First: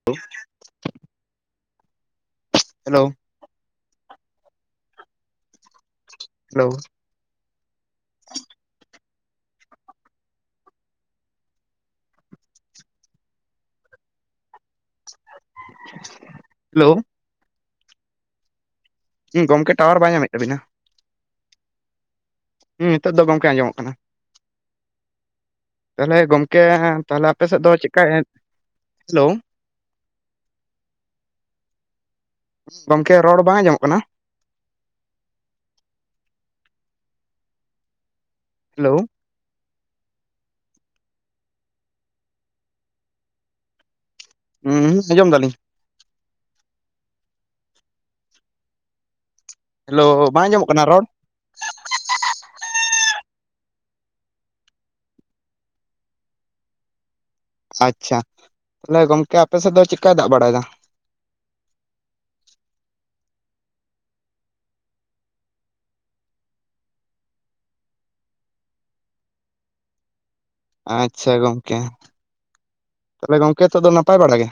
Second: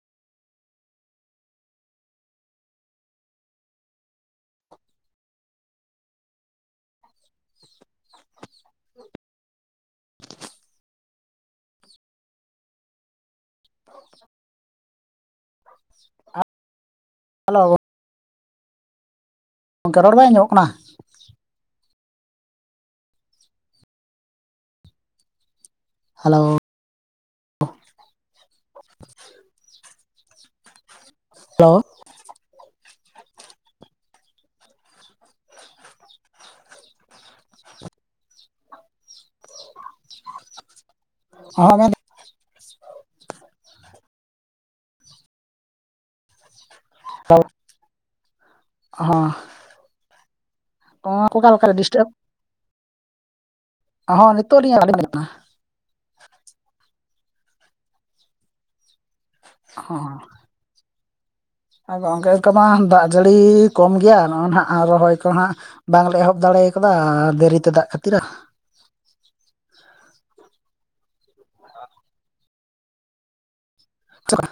[inaudible] Hello! Hello! [inaudible] [inaudible] [inaudible] [inaudible] Hello! Hello! ᱦᱩᱸ, ᱜᱚᱢᱠᱮ tower ᱜᱚᱝᱠᱮ ᱵᱟᱭ ᱨᱚᱲ ᱧᱟᱢᱮᱫ ᱟᱸᱡᱚᱢᱚᱜ ᱛᱟᱵᱤᱱᱟ ᱠᱟᱱᱟ ᱾ ᱦᱮᱸ ᱱᱤᱛᱳᱜ ᱫᱚ ᱜᱚᱝᱠᱮ ᱟᱸᱡᱚᱢᱚᱜ ᱠᱟᱱᱟ ᱾ ᱛᱟᱦᱞᱮ ᱦᱮᱞᱳ ᱜᱚᱢᱠᱮ ᱛᱟᱦᱚᱞᱮ ᱟᱯᱮ ᱥᱮᱫ ᱫᱚ ᱪᱮᱫᱠᱟᱭ ᱦᱮᱞᱳ! ᱦᱮᱞᱳ! ᱜᱚᱢᱠᱮ ᱨᱚᱲ ᱵᱟᱝ ᱟᱸᱡᱚᱢᱚᱜ ᱠᱟᱱᱟ? ᱦᱮᱞᱳ! [unintelligible] ᱦᱩᱸ ᱦᱩᱸ ᱟᱸᱡᱚᱢ ᱫᱟᱞᱤᱧ ᱾ [unintelligible] ᱦᱚᱸ ᱾ ᱦᱮᱞᱳ! ᱵᱟᱝ ᱟᱸᱡᱚᱢᱚᱜ ᱠᱟᱱᱟ ᱨᱚᱲ? ᱚᱸ ᱚᱠᱟ ᱞᱮᱠᱟᱨᱮ ᱰᱤᱥᱴᱟᱵ ᱦᱚᱸ ᱱᱤᱛᱚᱜ ᱞᱤᱧ [unintelligible] ᱠᱟᱱᱟ ᱾ ᱟᱪᱪᱷᱟ, ᱛᱟᱦᱚᱞᱮ ᱜᱚᱢᱠᱮ ᱟᱯᱮᱥᱮᱫ ᱫᱚ ᱪᱤᱫ ᱠᱟᱭ ᱫᱟᱜ ᱵᱟᱲᱟᱭᱮᱫᱟ? ᱟ ᱜᱚᱝᱠᱮ ᱚᱱᱠᱟ ᱢᱟ ᱫᱟᱜ ᱡᱟᱹᱲᱤ ᱠᱚᱢ ᱜᱮᱭᱟ ᱱᱚᱜᱼᱚᱭ ᱱᱟᱦᱟᱜ ᱟᱨ ᱨᱚᱦᱚᱭ ᱠᱚ ᱦᱟᱸᱜ ᱵᱟᱝᱞᱮ ᱮᱦᱚᱵ ᱫᱟᱲᱮ ᱟᱠᱟᱫᱟ ᱫᱮᱨᱤᱛᱮ ᱫᱟᱜ ᱠᱷᱟᱹᱛᱤᱨᱟᱜ ᱾ ᱟᱪᱪᱷᱟ ᱜᱚᱝᱠᱮ, ᱛᱚᱵᱮ ᱜᱚᱢᱠᱮ ᱱᱤᱛᱚᱜ ᱫᱚ ᱱᱟᱯᱟᱭ ᱵᱟᱲᱟ ᱜᱮ?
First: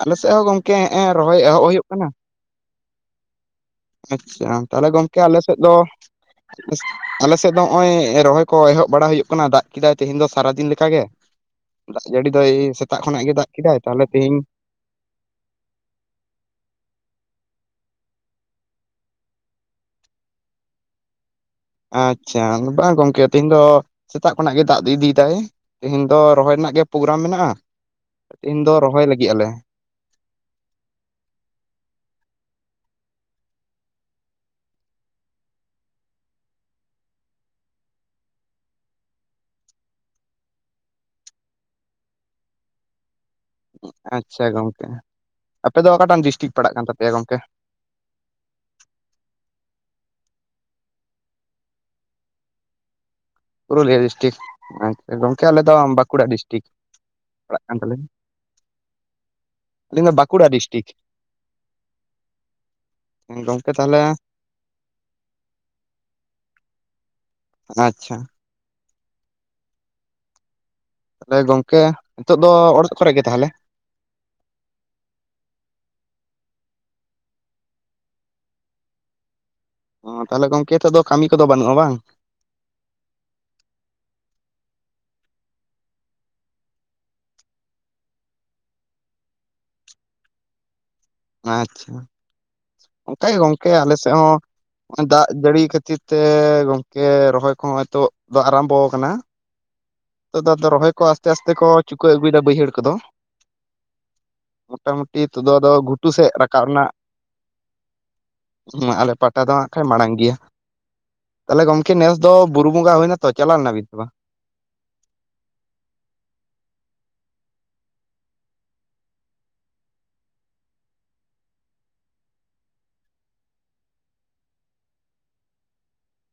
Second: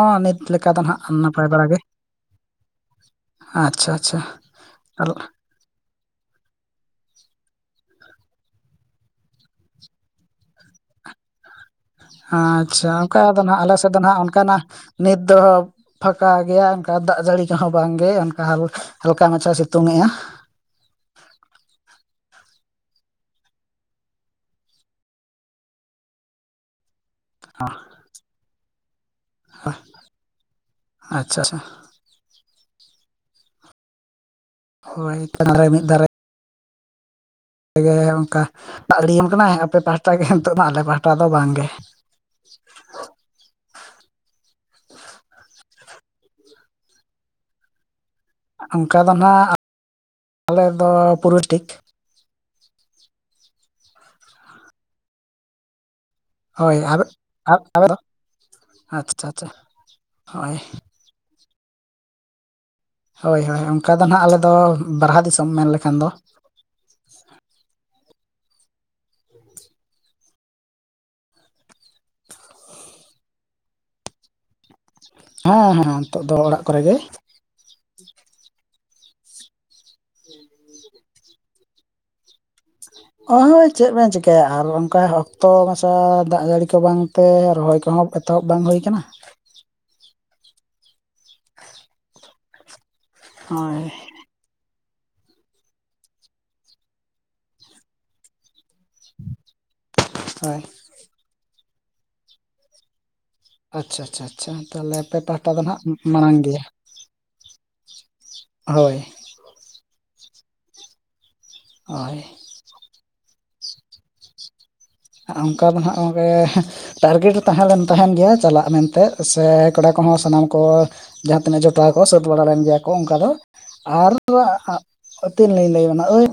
ᱟᱞᱮ ᱥᱮᱫ ᱱᱤᱛ ᱦᱚᱸ ᱜᱚᱝᱠᱮ ᱞᱮᱠᱟ ᱫᱚ ᱦᱮᱜᱼᱮᱸ ᱱᱟᱦᱟᱜ ᱨᱚᱦᱚᱭ ᱱᱟᱯᱟᱭ ᱮᱦᱚᱵ ᱵᱟᱲᱟ ᱜᱮ ᱦᱩᱭᱩᱜ ᱠᱟᱱᱟ ᱾ ᱟᱪᱪᱷᱟ ᱾ ᱟᱪᱪᱷᱟ, ᱛᱟᱦᱚᱞᱮ ᱜᱚᱝᱠᱮ ᱟᱞᱮ ᱥᱮᱫ ᱫᱚ ᱟᱞᱮ ᱥᱮᱫ ᱫᱚ ᱦᱚᱜᱼᱚᱭ ᱨᱚᱦᱚᱭ ᱠᱚ ᱮᱦᱚᱵ ᱵᱟᱲᱟ ᱦᱩᱭᱩᱜ ᱠᱟᱱᱟ ᱫᱟᱜ ᱠᱮᱫᱟᱭ ᱛᱮᱦᱮᱱ ᱫᱚ ᱥᱟᱨᱟᱫᱤᱱ ᱞᱮᱠᱟ ᱜᱮ ᱾ ᱟᱪᱪᱷᱟ, ᱚᱱᱠᱟ ᱜᱮ ᱫᱚ ᱫᱟᱜ ᱱᱟᱜ ᱟᱞᱮ ᱠᱮᱫᱟᱭ ᱥᱮᱫ ᱫᱚ ᱛᱟᱦᱚᱞᱮ ᱱᱟᱜ ᱛᱮᱦᱤᱧ ᱚᱱᱠᱟᱱᱟᱜ ᱱᱤᱛ ᱫᱚ ᱯᱷᱟᱸᱠᱟ ᱜᱮᱭᱟ ᱚᱱᱠᱟ ᱫᱟᱜ ᱡᱟᱹᱲᱤ ᱠᱚᱦᱚᱸ ᱵᱟᱝᱜᱮ ᱚᱱᱠᱟ ᱦᱟᱞ ᱦᱟᱞᱠᱟ ᱢᱟᱪᱷᱟ ᱥᱤᱛᱩᱝ ᱮᱜᱼᱟ᱾ ᱟᱪᱪᱷᱟ ᱵᱟᱝ ᱜᱚᱝᱠᱮ ᱛᱮᱦᱮᱧ ᱫᱚ ᱥᱮᱛᱟᱜ ᱠᱷᱚᱱᱟᱜ ᱜᱮ ᱫᱟᱜ ᱫᱚ ᱤᱫᱤᱭᱮᱫᱟᱭ ᱾ ᱛᱮᱦᱮᱧ ᱫᱚ ᱨᱚᱦᱚᱭ ᱨᱮᱱᱟᱜ ᱜᱮ ᱯᱨᱳᱜᱨᱟᱢ ᱢᱮᱱᱟᱜᱼᱟ, ᱛᱮᱦᱮᱧ ᱫᱚ ᱨᱚᱦᱚᱭ ᱞᱟᱹᱜᱤᱫ ᱟᱞᱮ ᱾ [unintelligible] [unintelligible] ᱢᱤᱫ ᱫᱷᱟᱨᱮ ᱯᱮᱜᱮ ᱚᱱᱠᱟ ᱫᱟᱜ [unintelligible] ᱠᱟᱱᱟᱭ ᱟᱯᱮ ᱯᱟᱦᱟᱴᱟ ᱜᱮ ᱱᱤᱛᱚᱜ ᱫᱚ ᱟᱞᱮ ᱯᱟᱦᱴᱟ ᱫᱚ ᱵᱟᱝ ᱜᱮ᱾ ᱟᱪᱪᱷᱟ ᱜᱚᱝᱠᱮ ᱟᱯᱮ ᱫᱚ ᱚᱠᱟᱴᱟᱝ ᱰᱤᱥᱴᱤᱠ ᱯᱟᱲᱟᱜ ᱠᱟᱱ ᱛᱟᱯᱮᱭᱟ ᱜᱚᱝᱠᱮ? ᱚᱱᱠᱟ ᱫᱚ ᱱᱟᱦᱟᱜ ᱟᱞᱮᱫ ᱫᱚ [unintelligible] ᱯᱩᱨᱩᱞᱤᱭᱟᱹ ᱰᱤᱥᱴᱤᱠ ᱟᱪᱪᱷᱟ ᱜᱚᱝᱠᱮ ᱟᱞᱮᱚ ᱫᱚ ᱵᱟᱸᱠᱩᱲᱟ ᱰᱤᱥᱴᱤᱠ᱾ ᱦᱳᱭ ᱟᱨ ᱯᱟᱲᱟᱜ ᱠᱟᱱ [unintelligible] ᱟᱪᱪᱷᱟ ᱟᱪᱪᱷᱟ᱾ ᱟᱞᱤᱧ ᱫᱚ ᱵᱟᱠᱩᱲᱟ ᱦᱳᱭ ᱰᱤᱥᱴᱤᱠ᱾ ᱦᱳᱭ ᱦᱳᱭ ᱜᱚᱝᱠᱮ ᱚᱱᱠᱟ ᱛᱟᱦᱚᱞᱮ ᱫᱚ ᱱᱟᱦᱟᱜ ᱟᱞᱮ ᱫᱚ ᱵᱟᱨᱦᱟ ᱫᱤᱥᱚᱢ ᱢᱮᱱ ᱞᱮᱠᱷᱟᱱ ᱫᱚ᱾ ᱟᱪᱪᱷᱟ᱾ ᱛᱟᱞᱦᱮ ᱜᱚᱝᱠᱮ ᱱᱤᱛᱚᱜ ᱫᱚ ᱚᱲᱮᱡ ᱠᱚᱨᱮ ᱜᱮ ᱛᱟᱦᱚᱞᱮ? ᱦᱮᱸ ᱦᱮᱸ ᱱᱤᱛᱚᱜ ᱫᱚ ᱚᱲᱟᱜ ᱠᱚᱨᱮ ᱜᱮ᱾ ᱚ ᱛᱟᱞᱦᱮ ᱜᱚᱝᱠᱮ ᱦᱤᱛᱚᱜ ᱫᱚ ᱠᱟᱹᱢᱤ ᱠᱚᱫᱚ ᱵᱟᱹᱱᱩᱜᱼᱟ ᱵᱟᱝ? ᱚᱭ ᱦᱳᱭ ᱪᱮᱫ ᱵᱮᱱ ᱪᱮᱤᱠᱟᱹᱭᱟ ᱟᱨ ᱚᱱᱠᱟ ᱚᱠᱛᱚ ᱢᱟᱪᱷᱟ ᱫᱟᱜ ᱡᱟᱹᱲᱤ ᱠᱚ ᱵᱟᱝ ᱛᱮ ᱨᱚᱦᱚᱭ ᱠᱚᱦᱚᱸ ᱮᱛᱚᱦᱚᱵ ᱵᱟᱝ ᱦᱩᱭ ᱟᱠᱟᱱᱟ᱾ ᱟᱪᱪᱷᱟ ᱚᱝᱠᱟ ᱜᱮ ᱜᱚᱝᱠᱮ ᱦᱳᱭ ᱟᱞᱮ ᱥᱮᱫ ᱦᱚᱸ ᱱᱚᱜ-ᱚᱭ ᱫᱟᱜ ᱡᱟᱹᱲᱤ ᱠᱷᱟᱹᱛᱤᱨ ᱛᱮ ᱜᱚᱝᱠᱮ ᱨᱚᱦᱚᱭ ᱠᱚᱦᱚᱸ ᱦᱤᱛᱚᱜ ᱫᱚ ᱟᱨᱟᱢᱵᱚᱣ ᱟᱠᱟᱱᱟ᱾ ᱛᱳᱜ ᱫᱚ ᱦᱳᱭ ᱟᱫᱚ ᱨᱚᱦᱚᱭ ᱠᱚ ᱟᱥᱛᱮ ᱟᱥᱛᱮ ᱠᱚ ᱪᱩᱠᱟᱹᱣ ᱟᱹᱜᱩᱭᱮᱫᱟ ᱵᱟᱹᱭᱦᱟᱹᱲ ᱠᱚᱫᱚ᱾ ᱟᱪᱪᱷᱟ ᱟᱪᱪᱷᱟ ᱟᱪᱪᱷᱟ ᱛᱟᱦᱚᱞᱮ ᱟᱯᱮ ᱢᱚᱴᱟᱢᱩᱴᱤ ᱛᱳᱜ ᱯᱟᱦᱴᱟ ᱫᱚ ᱟᱫᱚ ᱱᱟᱜ ᱜᱷᱩᱴᱩ ᱥᱮᱫ ᱢᱟᱲᱟᱝ ᱜᱮᱭᱟ ᱨᱟᱠᱟᱵ ᱨᱮᱱᱟᱜ ᱱᱚᱣᱟ ᱦᱳᱭ ᱟᱞᱮ ᱯᱟᱦᱴᱟ ᱫᱚ ᱦᱟᱸᱜ ᱠᱷᱟᱱ ᱢᱟᱲᱟᱝ ᱜᱮᱭᱟ᱾ ᱛᱟᱦᱞᱮ ᱜᱚᱢᱠᱮ ᱱᱮᱥ ᱦᱳᱭ ᱫᱚ ᱵᱩᱨᱩ ᱵᱚᱸᱜᱟ ᱦᱩᱭᱱᱟ ᱛᱚ ᱪᱟᱞᱟᱣ ᱞᱮᱱᱟ ᱵᱤᱱ ᱥᱮ ᱵᱟᱝ? ᱦᱟᱸᱜ ᱚᱱᱠᱟ ᱫᱚ ᱱᱟᱦᱟᱜ ᱜᱚᱝᱠᱮ ᱴᱟᱨᱜᱮᱴ ᱛᱟᱦᱮᱸ ᱞᱮᱱ ᱛᱟᱦᱮᱱ ᱜᱮᱭᱟ ᱪᱟᱞᱟᱜ ᱢᱮᱱᱛᱮ ᱥᱮ ᱠᱚᱲᱟ ᱠᱚᱦᱚᱸ ᱥᱟᱱᱟᱢ ᱠᱚ ᱡᱟᱦᱟᱸ ᱛᱤᱱᱟᱹᱜ ᱡᱚᱴᱟᱣ ᱠᱚ ᱥᱟᱹᱛ ᱵᱟᱲᱟ ᱞᱮᱱ ᱜᱮᱭᱟ ᱠᱚ ᱚᱱᱠᱟ ᱫᱚ ᱟᱨ ᱟᱹᱛᱤᱱ ᱞᱤᱧ ᱞᱟᱹᱭᱟ ᱲᱵᱮᱱᱟ ᱟᱹᱭ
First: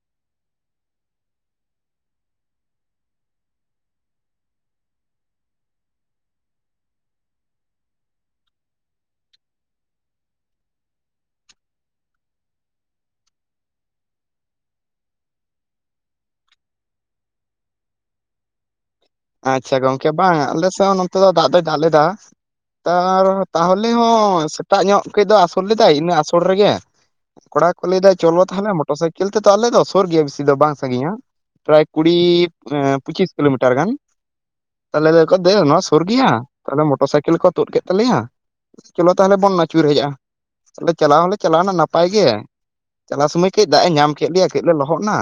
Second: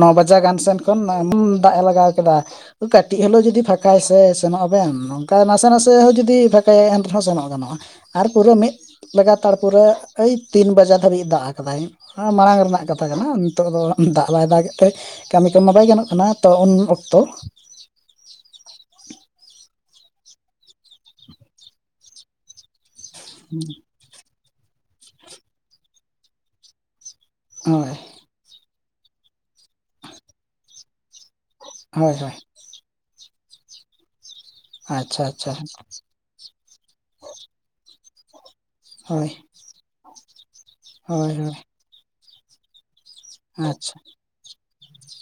ᱱᱚ ᱵᱟᱡᱟ ᱜᱟᱱ ᱥᱮᱱ ᱠᱷᱚᱱ ᱮᱢᱚᱱ ᱫᱟᱜ ᱮ ᱞᱟᱜᱟᱣ ᱠᱮᱫᱟ ᱠᱟᱹᱴᱤᱡ ᱦᱤᱞᱳ ᱡᱩᱫᱤ ᱯᱷᱟᱸᱠᱟᱭ ᱥᱮ ᱥᱮᱱᱚᱜ ᱟᱵᱮᱱ, ᱱᱚᱝᱠᱟᱭ ᱱᱟᱥᱮ ᱱᱟᱥᱮ ᱦᱚᱸ ᱡᱩᱫᱤ ᱯᱷᱟᱸᱠᱟᱭᱟᱭ ᱮᱱ ᱨᱮᱦᱚᱸ ᱥᱮᱱᱚᱜ ᱜᱟᱱᱚᱜᱼᱟ᱾ ᱟᱨ ᱯᱩᱨᱟᱹ ᱢᱤᱫ ᱵᱮᱜᱟᱛᱟᱲ ᱯᱩᱨᱟᱹ ᱳᱭ ᱛᱤᱱ ᱵᱟᱡᱟ ᱫᱷᱟᱹᱵᱤᱡ-ᱮ ᱫᱟᱜ ᱟᱠᱟᱫᱟᱭ᱾ ᱦᱟᱸ ᱢᱟᱲᱟᱝ ᱨᱮᱱᱟᱜ ᱠᱟᱛᱷᱟ ᱠᱟᱱᱟ᱾ ᱱᱤᱛᱚᱜ ᱫᱚ ᱫᱟᱜ ᱵᱟᱭ ᱫᱟᱜ ᱮᱫ ᱛᱮ ᱠᱟᱹᱢᱤ ᱠᱚᱢᱟ ᱵᱟᱭ ᱜᱟᱱᱚᱜ ᱠᱟᱱᱟ ᱛᱚ ᱩᱱ ᱚᱠᱛᱚ ᱟᱪᱪᱷᱟ ᱜᱚᱢᱠᱮ ᱵᱟᱝ ᱟᱞᱮᱥᱮᱫ ᱦᱚᱸ ᱱᱚᱱᱛᱮ ᱫᱚ ᱫᱟᱜ ᱫᱚᱭ ᱫᱟᱜ ᱞᱮᱫᱟ᱾ ᱛᱟᱨ ᱛᱟᱦᱚᱞᱮ ᱦᱚᱸ ᱥᱮᱛᱟᱜ ᱧᱚᱜ ᱠᱟᱹᱡ ᱫᱚ ᱟᱥᱩᱞ ᱞᱮᱫᱟᱭ, ᱤᱱᱟᱹᱜ ᱟᱥᱩᱞ ᱨᱮᱜᱮ ᱠᱚᱲᱟ ᱠᱚ ᱦᱳᱭ ᱞᱟᱹᱭᱫᱟ ᱪᱚᱞᱚ ᱛᱟᱦᱚᱞᱮ ᱢᱚᱴᱚᱨ ᱥᱟᱭᱠᱮᱞ ᱛᱮᱫᱚ ᱟᱞᱮ ᱫᱚᱥᱩᱨ ᱜᱮᱭᱟ ᱵᱮᱥᱤ ᱫᱚ ᱵᱟᱝ ᱥᱟᱺᱜᱤᱧᱟ ᱯᱨᱟᱭ ᱦᱳᱭ ᱠᱩᱲᱤ ᱦᱳᱭ ᱢᱟᱱᱮ ᱯᱚᱸᱪᱤᱥ ᱠᱤᱞᱳᱢᱤᱴᱟᱨ ᱜᱟᱱ᱾ ᱛᱟ ᱟᱪᱪᱷᱟ ᱞᱟᱹᱭᱫᱟᱠᱚ ᱫᱮ ᱟᱪᱪᱷᱟ ᱱᱚᱣᱟ ᱥᱩᱨ ᱜᱮᱭᱟ, ᱛᱟᱦᱞᱮ ᱢᱚᱴᱚᱨ ᱥᱟᱭᱠᱮᱞ ᱠᱚ ᱛᱩᱫ ᱠᱮᱫ ᱛᱟᱞᱮᱭᱟ᱾ ᱪᱚᱞᱚ ᱦᱳᱭ ᱛᱟᱦᱚᱞᱮ ᱵᱚᱱ ᱟᱹᱪᱩᱨ ᱦᱮᱡᱼᱟᱜ ᱟ᱾ ᱛᱟᱦᱞᱮ ᱪᱟᱞᱟᱣ ᱦᱳᱭ ᱦᱚᱸᱞᱮ ᱦᱳᱭ ᱪᱟᱞᱟᱣᱱᱟ ᱱᱟᱯᱟᱭ ᱜᱮ᱾ ᱪᱟᱞᱟᱣ ᱥᱚᱢᱚᱭ ᱠᱟᱹᱡ ᱫᱟᱜ ᱮ ᱟᱪᱪᱷᱟ ᱧᱟᱢ ᱠᱮᱫ ᱞᱮᱭᱟ ᱠᱟᱹᱡ ᱞᱮ ᱞᱚᱦᱚᱫ ᱱᱟ,